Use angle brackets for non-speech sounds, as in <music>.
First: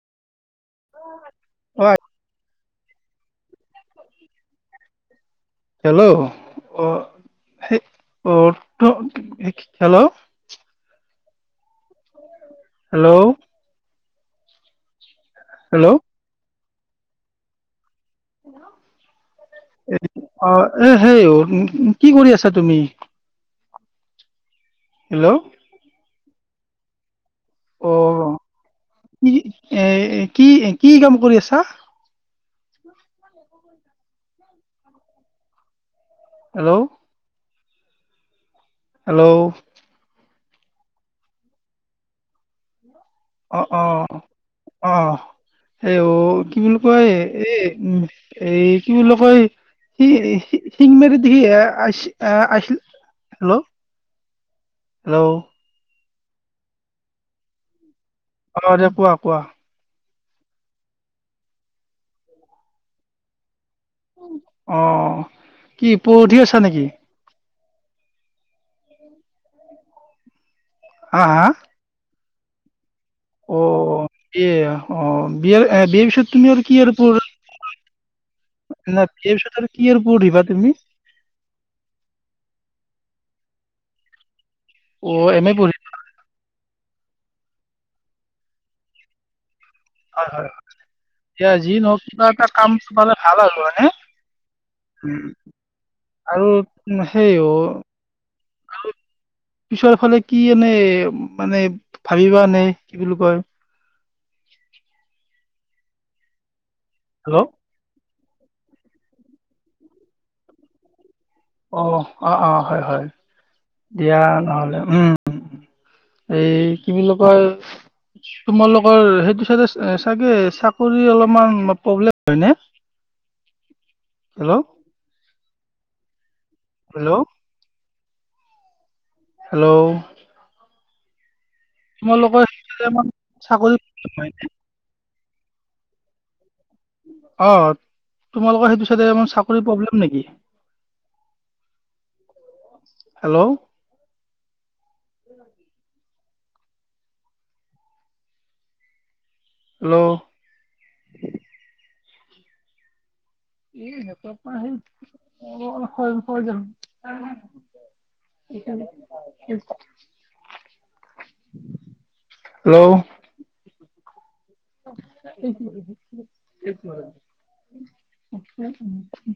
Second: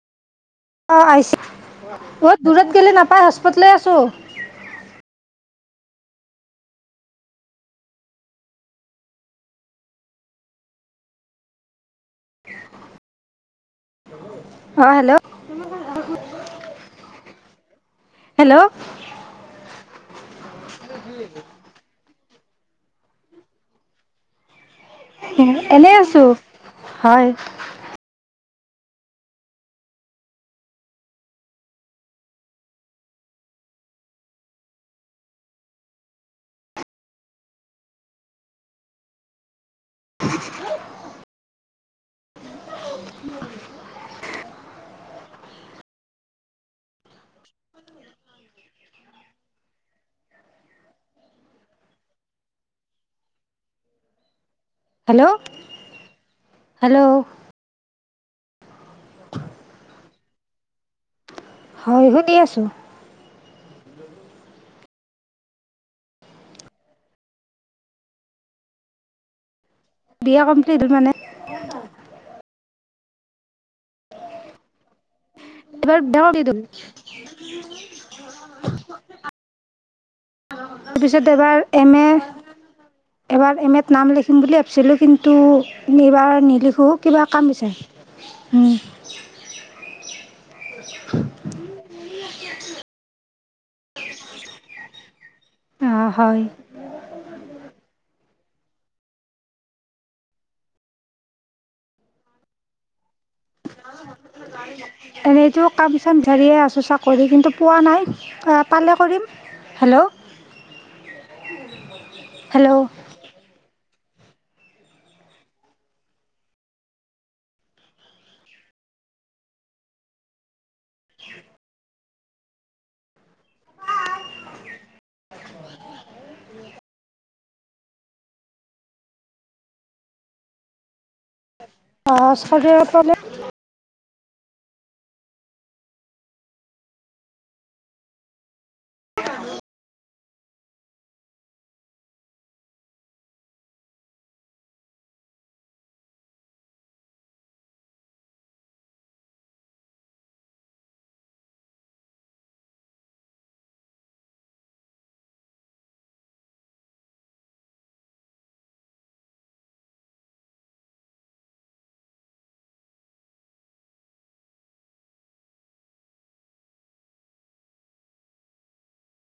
অ', আহিছে। অ ঐ দূৰত গ'লে নাপায়, হস্পত লৈ আছোঁ। হেল্ল'? অ', অ', হেল্ল'? হেল্ল'? অ', হেল্ল'? হেল্ল' হেল্ল' অ', এ, হ <unintelligible> কি কৰি আছা তুমি? হেল্ল'? এনেই আছোঁ। হয়। অ', কি এ, কি কি কাম কৰি আছা? হেল্ল'? হেল্ল'? <inaudible> অ', অ'। অ'। এ অ' কি বুলি কয়, এই এ, এই কি বুলি কয় <inaudible> হেল্ল'? হেল্ল'? অ', <unintelligible> কোৱা, কোৱা। হয়, শুনি আছোঁ। অ', কি পঢ়ি আছা নেকি? বি এ কমপ্লিট হ'ল মানে। হা', হা'? অ', বি এ। অ', বি এ এ, বি এইবাৰ এ পাছত কমপ্লিট তুমি হ'ল আৰু কি আৰু পঢ় <inaudible> নাই, বি এ পিছত আৰু কি আৰু পঢ়িবা তুমি? তাৰপিছত এইবাৰ এম এ, এইবাৰ এম এত নাম লিখিম বুলি ভাবিছিলোঁ। অ কিন্তু এম এ পঢ়িবা আমি এইবাৰ নিলিখোঁ, কিবা কাম বিচাৰিম। উম। হয়, হয়। এয়া যি নহক কিবা এটা কাম পালে ভাল আৰু হয়নে? উম, অ হয় আৰু সেইও পিছৰফালে কি এনে, মানে ভাবিবা নে কি বুলি কয়? এনেইতো কাম-চাম ধৰিয়ে আছোঁ চাকৰি, হেল্ল' কিন্তু পোৱা নাই, পালে কৰিম। হেল্ল'! অ', অ'অ', হেল্ল' হয় হয়। দিয়া নহ'লে উম্ এই, কি বুলি কয়। তোমালোকৰ সেইটো চাইদে এ চাগে, চাক চাকৰি অলপমান প্ৰব্লেম হয়নে? হেল্ল'! হেল্ল'! হেল্ল'! অ তোমালোকৰ সেইফালে চাকৰি চাকৰি-বাকৰি নাইনে? অ', তোমালোকৰ সেইটো চাইডে অকনমান চাকৰিৰ প্ৰব্লেম নেকি? হেল্ল'! হেল্ল'! এই সিহঁতৰ পৰা আহি মোৰো সেইকাৰণে, উম্। হেল্ল'! <inaudible> <inaudible>